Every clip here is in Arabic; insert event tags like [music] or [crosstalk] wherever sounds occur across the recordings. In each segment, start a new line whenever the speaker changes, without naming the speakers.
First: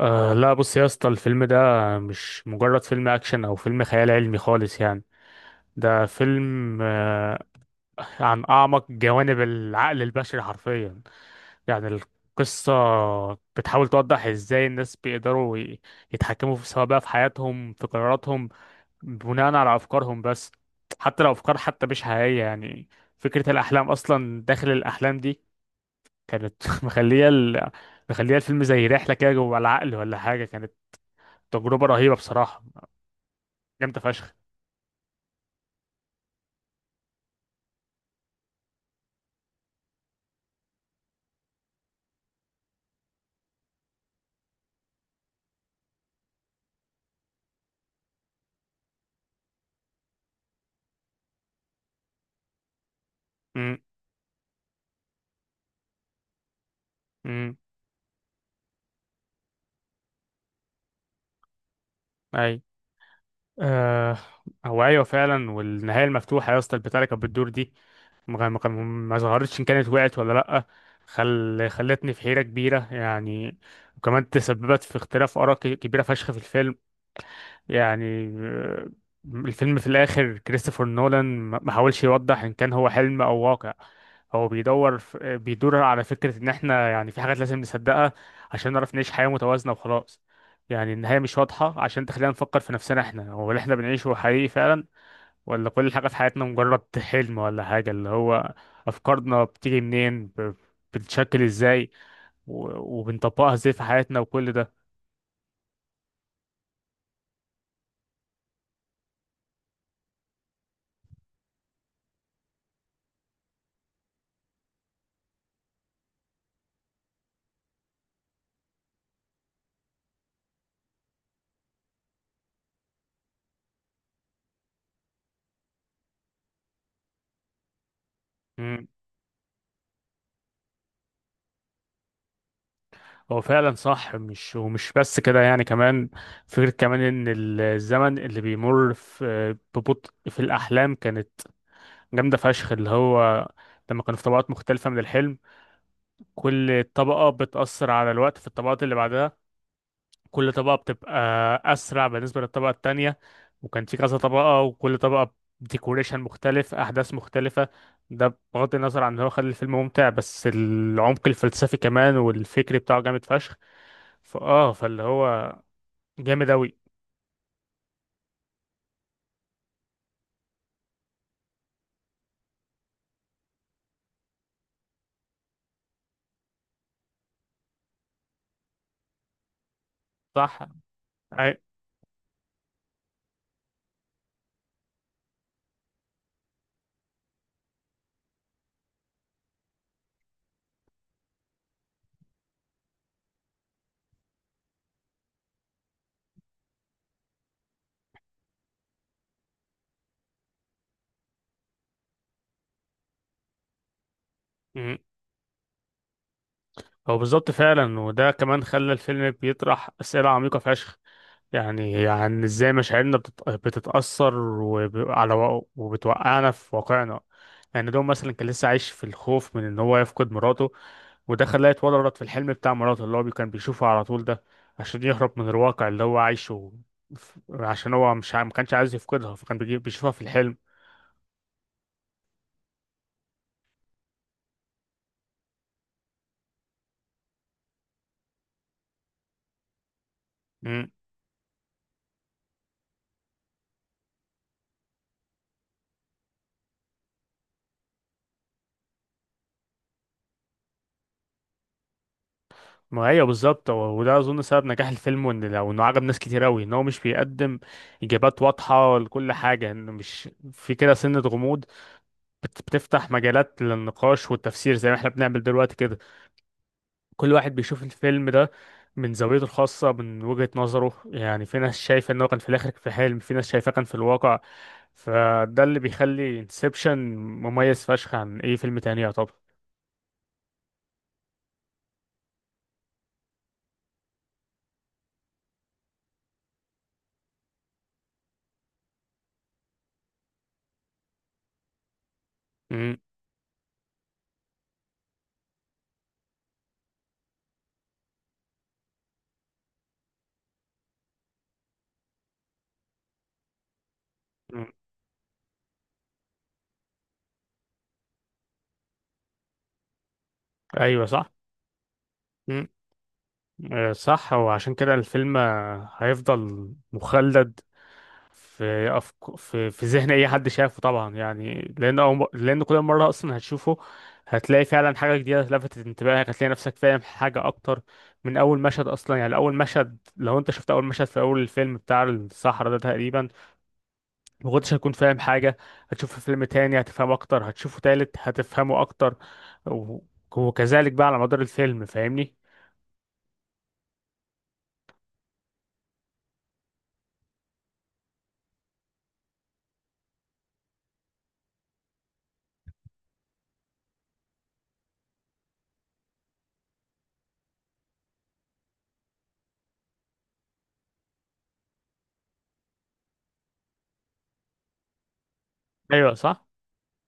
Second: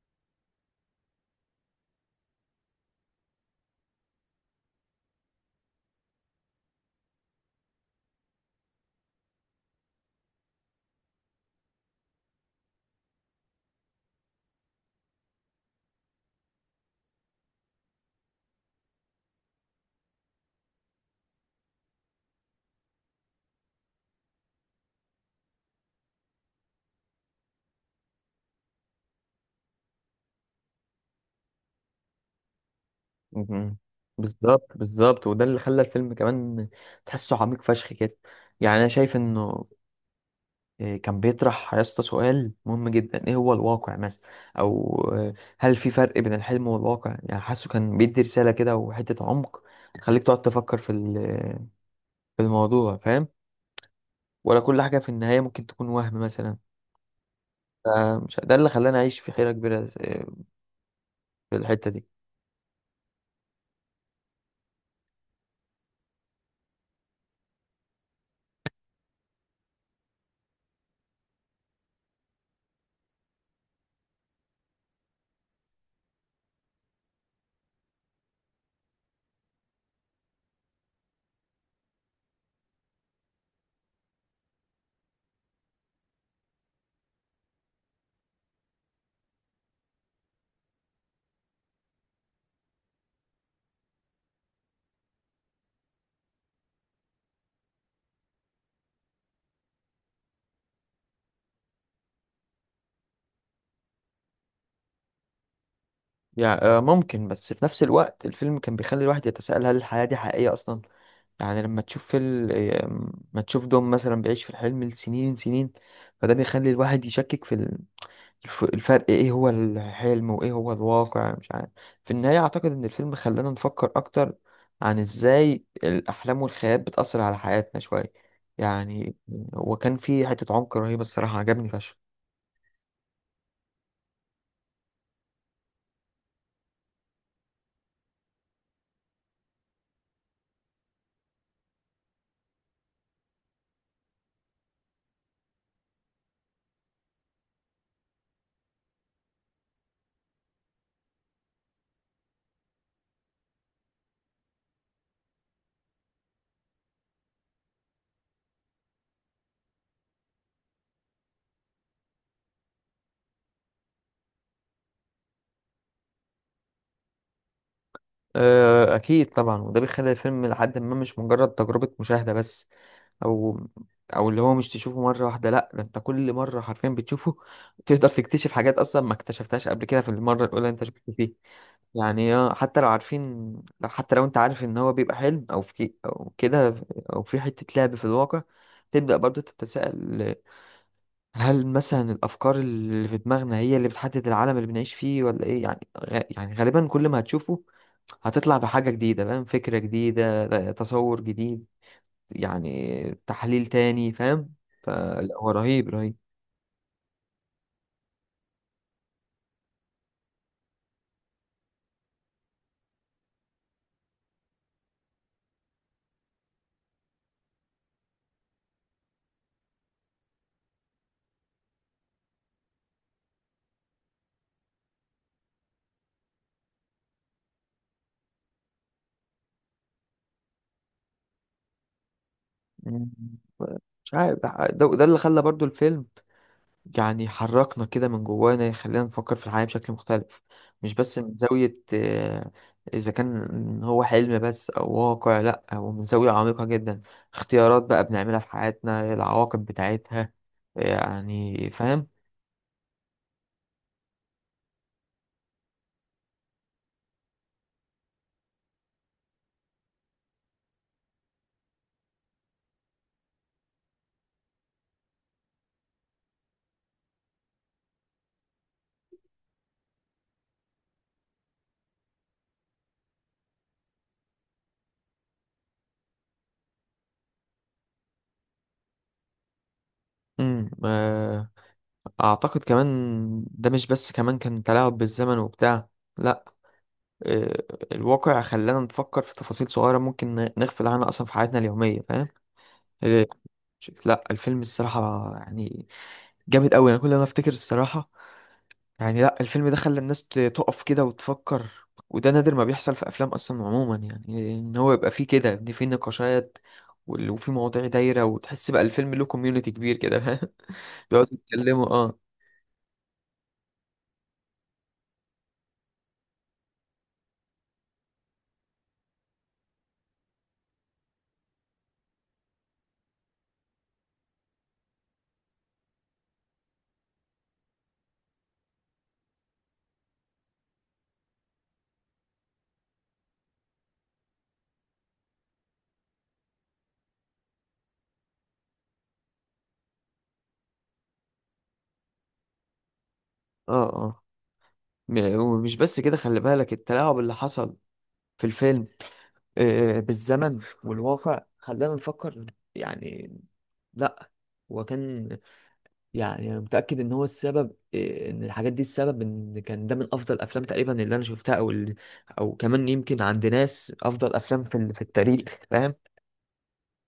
أه، لا، بص يا اسطى، الفيلم ده مش مجرد فيلم اكشن او فيلم خيال علمي خالص، يعني ده فيلم عن اعمق جوانب العقل البشري حرفيا. يعني القصة بتحاول توضح ازاي الناس بيقدروا يتحكموا في، سواء بقى في حياتهم، في قراراتهم، بناء على افكارهم بس، حتى لو افكار حتى مش حقيقية. يعني فكرة الاحلام اصلا داخل الاحلام دي كانت [laughs] مخلية الفيلم زي رحلة كده جوه العقل ولا حاجة. كانت تجربة رهيبة بصراحة،
مم.
جامدة فشخ.
بالظبط بالظبط، وده اللي خلى الفيلم كمان تحسه عميق فشخ كده. يعني انا شايف انه كان بيطرح يا اسطى سؤال مهم جدا، ايه هو الواقع مثلا؟ او هل في فرق بين الحلم والواقع؟ يعني حاسه كان بيدي رسالة كده وحتة عمق تخليك تقعد تفكر في في الموضوع، فاهم؟
امم.
ولا كل حاجة في النهاية ممكن تكون وهم مثلا.
امم.
فمش ده اللي خلاني اعيش في حيرة كبيرة في الحتة دي.
اي. آه. هو ايوه فعلا، والنهاية المفتوحة يا اسطى، البتاع اللي كانت بتدور دي، ما ما كان- ما ظهرتش ان كانت وقعت ولا لأ، خلتني في حيرة كبيرة. يعني وكمان تسببت في اختلاف آراء كبيرة فشخ في الفيلم. يعني، الفيلم في الآخر، كريستوفر نولان ما حاولش يوضح إن كان هو حلم أو واقع. هو بيدور بيدور على فكرة إن إحنا، يعني، في حاجات لازم نصدقها عشان نعرف نعيش حياة متوازنة وخلاص. يعني النهاية مش واضحة عشان تخلينا نفكر في نفسنا، إحنا هو اللي إحنا بنعيشه حقيقي فعلا، ولا كل حاجة في حياتنا مجرد حلم ولا حاجة. اللي هو أفكارنا بتيجي منين، بتتشكل إزاي، وبنطبقها إزاي في حياتنا، وكل
يعني ممكن، بس في نفس الوقت الفيلم كان بيخلي الواحد يتساءل هل الحياة دي حقيقية أصلا؟ يعني لما تشوف فيلم، ما تشوف دوم مثلا بيعيش في الحلم لسنين سنين، فده بيخلي الواحد يشكك في الفرق، ايه هو الحلم وايه هو الواقع، مش عارف. في النهاية اعتقد ان الفيلم خلانا نفكر اكتر عن ازاي الاحلام والخيال بتأثر على حياتنا شوية.
ده.
يعني هو كان فيه حتة عمق رهيبة الصراحة، عجبني فشخ.
هو فعلا صح، مش ومش بس كده، يعني كمان فكرة كمان ان الزمن اللي بيمر في ببطء في الاحلام كانت جامدة فشخ. اللي هو لما كانوا في طبقات مختلفة من الحلم، كل طبقة بتأثر على الوقت في الطبقات اللي بعدها. كل طبقة بتبقى أسرع بالنسبة للطبقة التانية. وكان في كذا طبقة، وكل طبقة ديكوريشن مختلف، أحداث مختلفة. ده بغض النظر عن إن هو خلى الفيلم ممتع، بس العمق الفلسفي كمان والفكري بتاعه جامد فشخ. فاللي هو جامد اوي.
أكيد طبعا، وده بيخلي الفيلم لحد ما مش مجرد تجربة مشاهدة بس. او او اللي هو مش تشوفه مره واحده، لا ده انت كل مره حرفيا بتشوفه [laughs] تقدر تكتشف حاجات اصلا ما اكتشفتهاش قبل كده في المره
صح.
الاولى اللي انت شفته فيه.
أي...
يعني حتى لو عارفين، لو حتى لو انت عارف ان هو بيبقى حلم او في او كده، او في حته لعب في الواقع، تبدا برضو تتساءل هل مثلا الافكار اللي في دماغنا هي اللي بتحدد العالم اللي بنعيش فيه ولا ايه؟ يعني يعني غالبا كل ما هتشوفه هتطلع بحاجه جديده، فاهم؟ فكره جديده، تصور جديد، يعني تحليل تاني، فاهم؟
مم.
فلا هو رهيب رهيب.
هو بالظبط فعلا، وده كمان خلى الفيلم بيطرح أسئلة عميقة فشخ. يعني ازاي مشاعرنا بتتأثر على وبتوقعنا في واقعنا. يعني دوم مثلا كان لسه عايش في الخوف من ان هو يفقد مراته، وده خلاه يتورط في الحلم بتاع مراته اللي هو كان بيشوفه على طول ده، عشان يهرب من الواقع اللي هو عايشه. عشان هو مش ما كانش عايز يفقدها، فكان بيشوفها في الحلم.
مم. مش عارف، ده اللي خلى برضو الفيلم يعني حركنا كده من جوانا، يخلينا نفكر في الحياة بشكل مختلف.
مم.
مش بس من زاوية إذا كان هو حلم بس أو واقع، لأ هو من زاوية عميقة جدا، اختيارات بقى بنعملها في حياتنا، العواقب بتاعتها، يعني فاهم؟
ما هي بالظبط، وده اظن سبب نجاح الفيلم، وان لو انه عجب ناس كتير قوي، ان هو مش بيقدم اجابات واضحه لكل حاجه، انه مش في كده سنه غموض، بتفتح مجالات للنقاش والتفسير، زي ما احنا بنعمل دلوقتي كده. كل واحد بيشوف الفيلم ده من زاويته الخاصه، من وجهه نظره. يعني في ناس شايفه انه كان في الاخر في حلم، في ناس شايفاه كان في الواقع. فده اللي بيخلي انسبشن مميز فشخ عن اي فيلم تاني، يعتبر.
مم. أعتقد كمان ده مش بس كمان كان تلاعب بالزمن وبتاع، لأ، آه، الواقع خلانا نفكر في تفاصيل صغيرة ممكن نغفل عنها أصلا في حياتنا اليومية، فاهم؟
مم.
آه، شوف، لا الفيلم الصراحة يعني جامد أوي، أنا كل ما أفتكر الصراحة. يعني لا الفيلم ده خلى الناس تقف كده وتفكر، وده نادر ما بيحصل في أفلام أصلا عموما، يعني
مم.
إن هو يبقى فيه كده، إن فيه نقاشات وفي مواضيع دايرة، وتحس بقى الفيلم له كوميونيتي كبير كده، فاهم؟
ايوه
[laughs]
صح.
بيقعدوا يتكلموا. اه
آه، صح. وعشان كده الفيلم هيفضل مخلد في في ذهن اي حد شافه طبعا. يعني لان لان كل مره اصلا هتشوفه هتلاقي فعلا حاجه جديده لفتت انتباهك، هتلاقي نفسك فاهم حاجه اكتر. من اول مشهد اصلا، يعني اول مشهد، لو انت شفت اول مشهد في اول الفيلم بتاع الصحراء ده تقريبا، ما كنتش هتكون فاهم حاجه. هتشوف في فيلم تاني هتفهم اكتر، هتشوفه تالت هتفهمه اكتر، و... وكذلك بقى على مدار الفيلم، فاهمني.
اه اه. ومش بس كده، خلي بالك التلاعب اللي حصل في الفيلم بالزمن والواقع خلانا نفكر، يعني. لا هو كان، يعني انا متاكد ان هو السبب، ان الحاجات دي السبب ان كان ده من افضل افلام تقريبا اللي انا شفتها، او كمان يمكن عند ناس افضل افلام في في التاريخ، فاهم؟
ايوه صح.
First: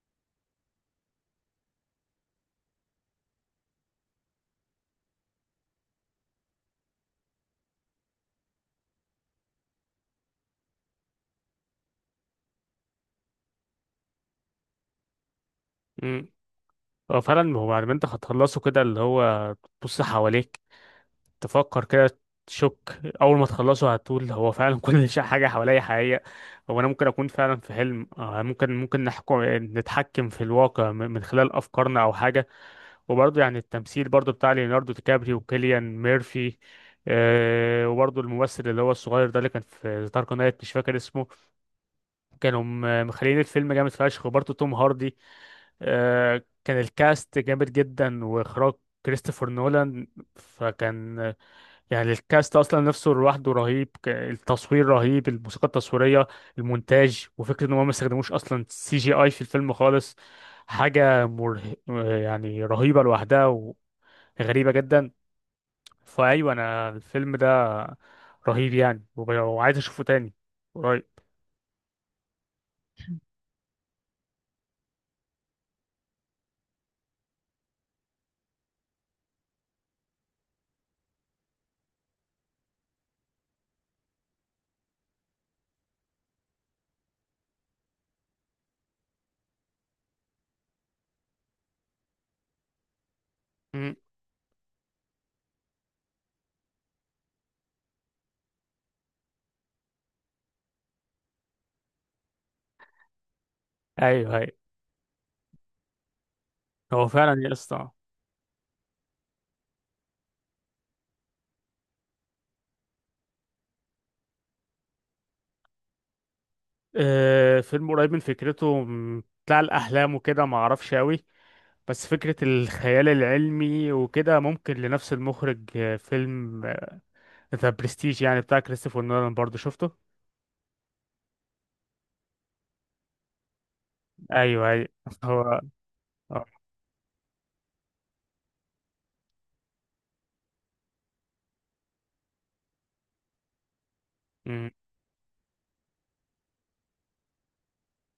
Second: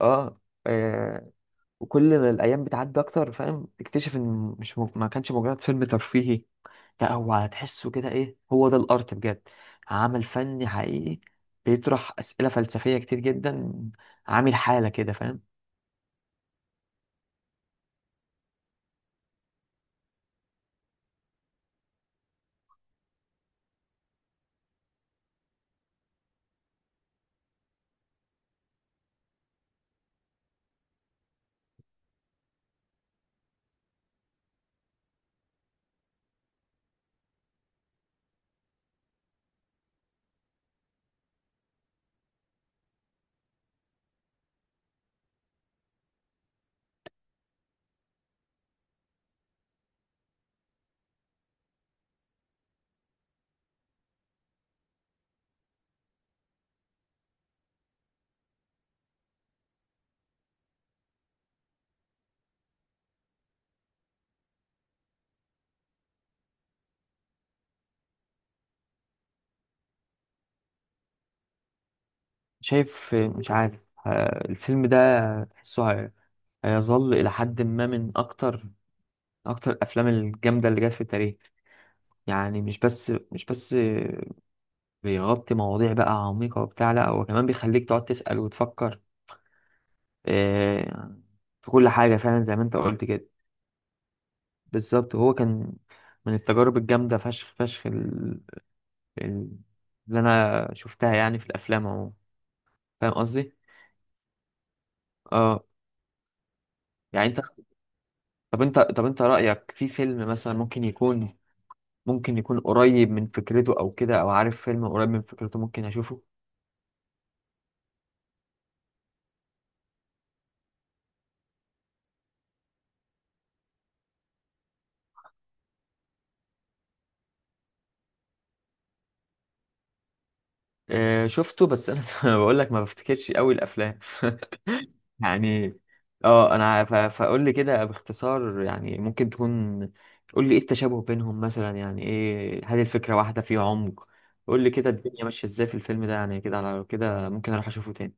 اه. آه، وكل ما الايام بتعدي اكتر فاهم، تكتشف ان مش ما كانش مجرد فيلم ترفيهي، لا هو هتحسه كده ايه هو ده الارت بجد، عمل فني حقيقي بيطرح اسئله فلسفيه كتير جدا، عامل حاله كده، فاهم؟
هو فعلا، هو بعد ما انت هتخلصه كده، اللي هو تبص حواليك، تفكر كده، تشك، اول ما تخلصه هتقول هو فعلا كل [laughs] شيء، حاجه حواليا حقيقيه. هو انا ممكن اكون فعلا في حلم؟ آه، ممكن نتحكم في الواقع من خلال افكارنا او حاجه. وبرضه يعني التمثيل برضه بتاع ليوناردو دي كابريو وكيليان ميرفي. أه وبرضه الممثل اللي هو الصغير ده اللي كان في دارك نايت، مش فاكر اسمه، كانوا مخليين الفيلم جامد فشخ. وبرضه توم هاردي. آه، كان الكاست جامد جدا، واخراج كريستوفر نولان. فكان، يعني، الكاست اصلا نفسه لوحده رهيب. التصوير رهيب، الموسيقى التصويريه، المونتاج، وفكره ان هم ما استخدموش اصلا سي جي اي في الفيلم خالص. حاجه مره، يعني رهيبه لوحدها، وغريبه جدا. فايوه انا الفيلم ده رهيب يعني، وعايز اشوفه تاني قريب.
شايف مش عارف. الفيلم ده تحسه هيظل الى حد ما من اكتر اكتر الافلام الجامده اللي جت في التاريخ. يعني مش بس بيغطي مواضيع بقى عميقه وبتاع، لا هو كمان بيخليك تقعد تسال وتفكر آه، في كل حاجة فعلا، زي ما انت قلت كده.
مم.
بالظبط، هو كان من التجارب الجامدة فشخ فشخ ال- اللي انا شفتها يعني في الافلام اهو، فاهم قصدي؟
ايوه ايوه.
اه.
هو
يعني انت،
فعلا يا اسطى.
طب انت رأيك في فيلم مثلا ممكن يكون، ممكن يكون قريب من فكرته او كده، او عارف فيلم قريب من فكرته ممكن اشوفه؟
آه، فيلم قريب من فكرته، بتاع الأحلام وكده، ما أعرفش أوي. بس فكرة الخيال العلمي وكده ممكن، لنفس المخرج، آه، فيلم ذا برستيج، يعني بتاع كريستوفر نولان، برضه شفته.
شفته، بس انا [laughs] بقول لك ما بفتكرش قوي الافلام. [laughs]
أيوه أيوه. [laughs] هو
يعني
آه.
اه انا فاقول لي كده باختصار يعني ممكن تكون، قول لي ايه التشابه بينهم مثلا، يعني ايه؟ هل الفكره واحده؟ فيه عمق؟ قول لي
مم.
كده الدنيا ماشيه ازاي في الفيلم ده، يعني كده على كده ممكن اروح اشوفه تاني.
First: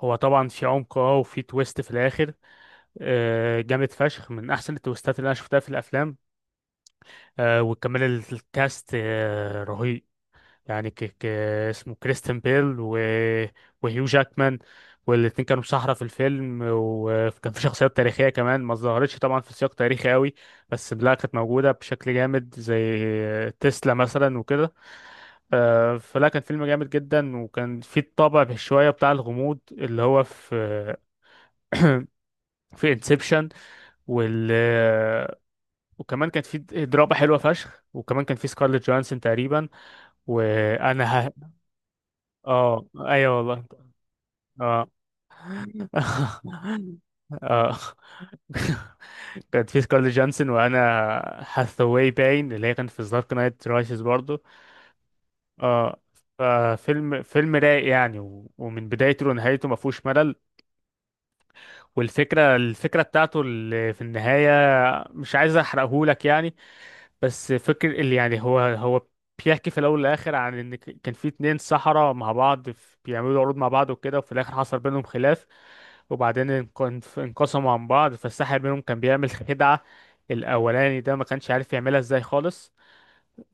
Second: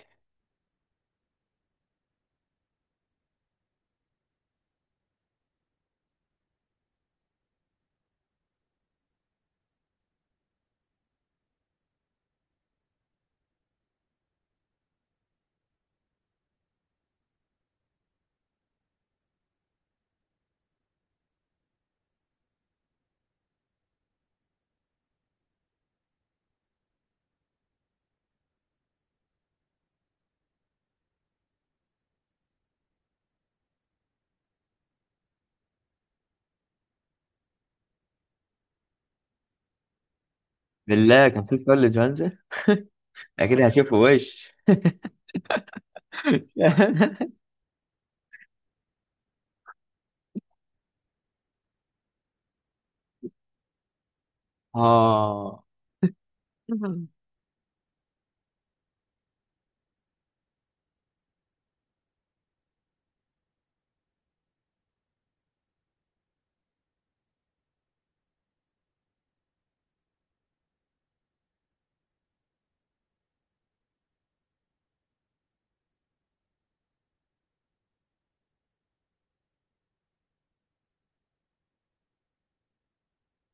هو طبعا في عمق، اه، وفي تويست في الآخر آه، جامد فشخ، من أحسن التويستات اللي أنا شفتها في الأفلام. آه، وكمان الكاست آه، رهيب. يعني اسمه كريستن بيل وهيو جاكمان. والاتنين كانوا سحرة في الفيلم. وكان في شخصيات تاريخية كمان ما ظهرتش طبعا في سياق تاريخي قوي، بس لا كانت موجودة بشكل جامد، زي تسلا مثلا وكده. آه، فلا كان فيلم جامد جدا، وكان في الطابع شوية بتاع الغموض اللي هو في انسبشن. وال وكمان كانت في دراما حلوة فشخ، وكمان كان في سكارليت جوانسون تقريبا. وانا
بالله
ه...
كان في سؤال لجوانزا؟
اه ايوه
اكيد
والله.
هشوفه وش.
اه [laughs] اه [laughs] كانت في سكارليت جانسون، وانا هاثاواي باين، اللي هي كانت في دارك نايت رايسز برضو.
[laughs] اه
اه. ففيلم رايق يعني، ومن بدايته لنهايته ما فيهوش ملل. والفكره بتاعته اللي في النهايه، مش عايز احرقهولك يعني، بس فكر اللي يعني هو بيحكي في الاول والاخر عن ان كان في اتنين سحرة مع بعض، بيعملوا عروض مع بعض وكده، وفي الاخر حصل بينهم خلاف. وبعدين انقسموا عن بعض. فالساحر منهم كان بيعمل خدعة، الاولاني ده، ما كانش عارف يعملها ازاي خالص،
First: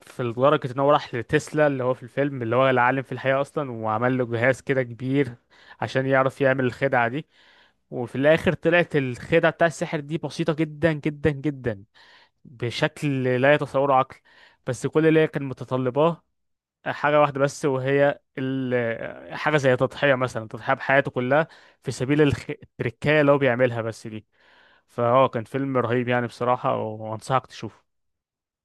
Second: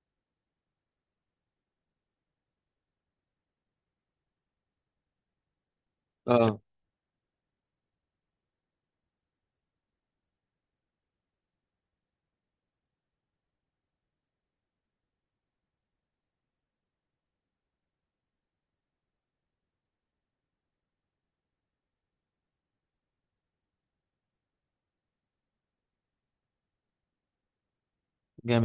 في لدرجة ان هو راح لتسلا، اللي هو في الفيلم اللي هو العالم في الحقيقة اصلا، وعمل له جهاز كده كبير عشان يعرف
اه
يعمل الخدعة دي. وفي الاخر طلعت الخدعة بتاع السحر دي بسيطة جدا جدا جدا، بشكل لا يتصوره عقل. بس كل اللي هي كان متطلباه حاجة واحدة بس، وهي حاجة زي تضحية مثلا، تضحية بحياته كلها في سبيل التركاية اللي هو بيعملها بس دي. فهو كان فيلم رهيب يعني بصراحة، وأنصحك تشوفه.
جامد.